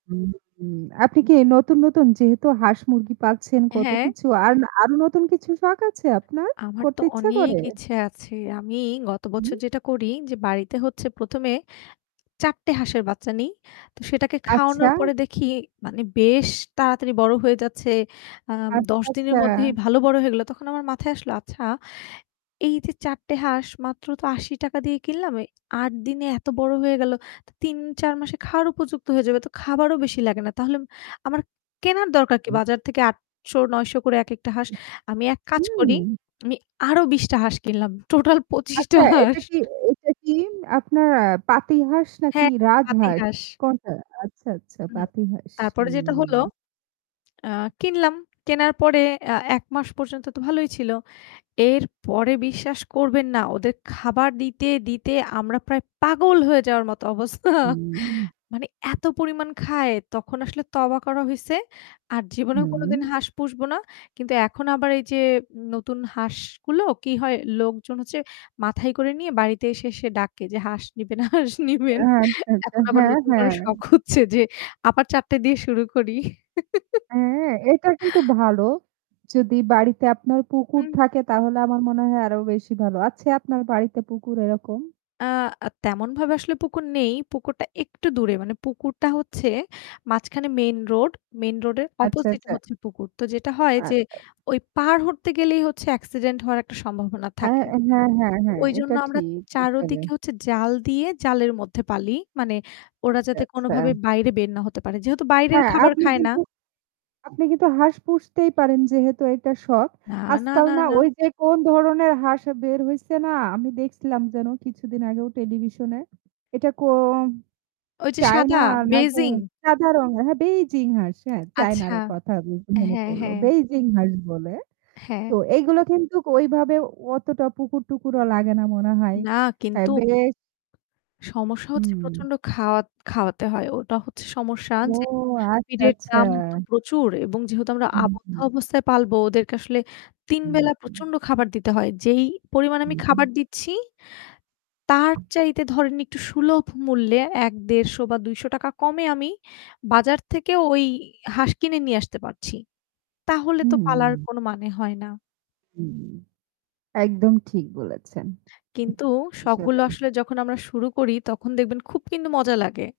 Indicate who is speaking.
Speaker 1: হু, হু। আপনি কি নতুন, নতুন যেহেতু হাঁস মুরগি পাচ্ছেন কত
Speaker 2: হ্যাঁ।
Speaker 1: কিছু আর আরো নতুন কিছু শখ আছে আপনার
Speaker 2: আমার তো
Speaker 1: করতে ইচ্ছে
Speaker 2: অনেক
Speaker 1: করে?
Speaker 2: ইচ্ছা আছে। আমি গত বছর
Speaker 1: হু।
Speaker 2: যেটা করি যে বাড়িতে হচ্ছে প্রথমে ৪ টে হাঁসের বাচ্চা নেই। তো সেটাকে
Speaker 1: আচ্ছা।
Speaker 2: খাওয়ানোর পরে দেখি মানে বেশ তাড়াতাড়ি বড় হয়ে যাচ্ছে। আ
Speaker 1: আচ্ছা,
Speaker 2: ১০ দিনের
Speaker 1: আচ্ছা।
Speaker 2: মধ্যেই ভালো বড় হয়ে গেল। তখন আমার মাথায় আসলো আচ্ছা। এই যে ৪ টে হাঁস মাত্র তো ৳৮০ দিয়ে কিনলাম, ৮ দিনে এত বড় হয়ে গেল ৩-৪ মাসে খাওয়ার উপযুক্ত হয়ে যাবে তো খাবারও বেশি লাগে না। তাহলে আমার কেনার দরকার কি বাজার থেকে ৳৮০০-৯০০ করে এক একটা হাঁস। আমি এক কাজ
Speaker 1: হুম।
Speaker 2: করি, আমি আরো ২০ টা হাঁস কিনলাম। টোটাল ২৫ টা
Speaker 1: আচ্ছা এটা
Speaker 2: হাঁস।
Speaker 1: কি এটা কি আপনার পাতি হাঁস নাকি
Speaker 2: হ্যাঁ, পাতি
Speaker 1: রাজহাস?
Speaker 2: হাস।
Speaker 1: কোনটা? আচ্ছা, আচ্ছা
Speaker 2: হুম
Speaker 1: পাতি হাঁস,
Speaker 2: তারপরে যেটা হলো।
Speaker 1: হুম।
Speaker 2: আ কিনলাম। কেনার পরে আ ১ মাস পর্যন্ত তো ভালোই ছিল। এরপরে বিশ্বাস করবেন না ওদের খাবার দিতে, দিতে আমরা প্রায় পাগল হয়ে যাওয়ার মতো অবস্থা।
Speaker 1: হুম।
Speaker 2: মানে এত পরিমাণ খায় তখন আসলে তওবা করা হইছে। আর জীবনেও
Speaker 1: হুম।
Speaker 2: কোনদিন হাঁস পুষবো না। কিন্তু এখন আবার এই যে নতুন হাঁসগুলো কি হয় লোকজন হচ্ছে মাথায় করে নিয়ে বাড়িতে এসে এসে ডাকে যে হাঁস নিবেন, হাঁস নিবেন।
Speaker 1: আচ্ছা, আচ্ছা।
Speaker 2: এখন আবার
Speaker 1: হ্যাঁ,
Speaker 2: নতুন করে
Speaker 1: হ্যাঁ।
Speaker 2: শখ হচ্ছে যে আবার ৪ টে দিয়ে শুরু করি।
Speaker 1: হ্যাঁ এটা কিন্তু ভালো। যদি বাড়িতে আপনার পুকুর
Speaker 2: হুম।
Speaker 1: থাকে তাহলে আমার মনে হয় আরো বেশি ভালো। আছে আপনার বাড়িতে পুকুর এরকম?
Speaker 2: আ আ তেমন ভাবে আসলে পুকুর নেই। পুকুরটা একটু দূরে মানে পুকুরটা হচ্ছে মাঝখানে মেইন রোড মেইন রোড এর
Speaker 1: আচ্ছা,
Speaker 2: অপোজিট
Speaker 1: আচ্ছা।
Speaker 2: হচ্ছে পুকুর তো যেটা হয় যে
Speaker 1: আচ্ছা।
Speaker 2: ওই পাড় হতে গেলেই হচ্ছে অ্যাক্সিডেন্ট হওয়ার একটা সম্ভাবনা
Speaker 1: হ্যাঁ,
Speaker 2: থাকে।
Speaker 1: হ্যাঁ, হ্যাঁ, হ্যাঁ,
Speaker 2: ওইজন্য
Speaker 1: এটা
Speaker 2: আমরা
Speaker 1: ঠিক
Speaker 2: ৪
Speaker 1: আসলে।
Speaker 2: দিকে হচ্ছে জাল দিয়ে জালের মধ্যে পালি মানে ওরা
Speaker 1: আচ্ছা,
Speaker 2: যাতে কোনোভাবে
Speaker 1: আচ্ছা।
Speaker 2: বাইরে বের না হতে পারে। যেহেতু বাইরের
Speaker 1: হ্যাঁ
Speaker 2: খাবার
Speaker 1: আপনি,
Speaker 2: খায় না
Speaker 1: আপনি কিন্তু হাঁস পুষতেই পারেন যেহেতু এটা শখ।
Speaker 2: না, না,
Speaker 1: আজকাল
Speaker 2: না,
Speaker 1: না
Speaker 2: না।
Speaker 1: ওই যে কোন ধরনের হাঁস বের হইছে না আমি দেখছিলাম যেন কিছুদিন আগেও টেলিভিশনে। এটা কোন
Speaker 2: ওই যে
Speaker 1: চায়না
Speaker 2: সাদা
Speaker 1: নাকি
Speaker 2: বেইজিং।
Speaker 1: সাদা রঙের হ্যাঁ বেইজিং হাস হ্যাঁ
Speaker 2: আচ্ছা।
Speaker 1: চায়নার কথা যেহেতু মনে
Speaker 2: হ্যাঁ,
Speaker 1: পড়ল।
Speaker 2: হ্যাঁ।
Speaker 1: বেইজিং হাস বলে।
Speaker 2: হ্যাঁ।
Speaker 1: তো এগুলো কিন্তু ঐ ভাবাবে অতটা পুকুর টুকুরও লাগে না মনে হয়।
Speaker 2: না
Speaker 1: তাই
Speaker 2: কিন্তু
Speaker 1: বেশ
Speaker 2: সমস্যা হচ্ছে
Speaker 1: হুম।
Speaker 2: প্রচন্ড খাওয়া খাওয়াতে হয়। ওটা হচ্ছে সমস্যা
Speaker 1: ও
Speaker 2: যে
Speaker 1: আচ্ছা,
Speaker 2: পিটের
Speaker 1: আচ্ছা।
Speaker 2: দাম তো প্রচুর এবং যেহেতু আমরা
Speaker 1: হু,
Speaker 2: আবদ্ধ
Speaker 1: হু।
Speaker 2: অবস্থায় পালবো ওদেরকে আসলে ৩
Speaker 1: হু,
Speaker 2: বেলা
Speaker 1: হু।
Speaker 2: প্রচন্ড খাবার দিতে হয়। যেই পরিমাণে
Speaker 1: হু,
Speaker 2: আমি
Speaker 1: হু।
Speaker 2: খাবার দিচ্ছি তার চাইতে ধরেন একটু সুলভ মূল্যে ১-১৫০ বা ৳২০০ কমে আমি বাজার থেকে ওই হাঁস কিনে নিয়ে আসতে পারছি। তাহলে তো পালার
Speaker 1: হুম।
Speaker 2: কোন মানে হয় না।
Speaker 1: হুম একদম ঠিক বলেছেন।
Speaker 2: কিন্তু
Speaker 1: আসলে।
Speaker 2: শখগুলো আসলে যখন আমরা শুরু করি তখন দেখবেন খুব কিন্তু মজা লাগে।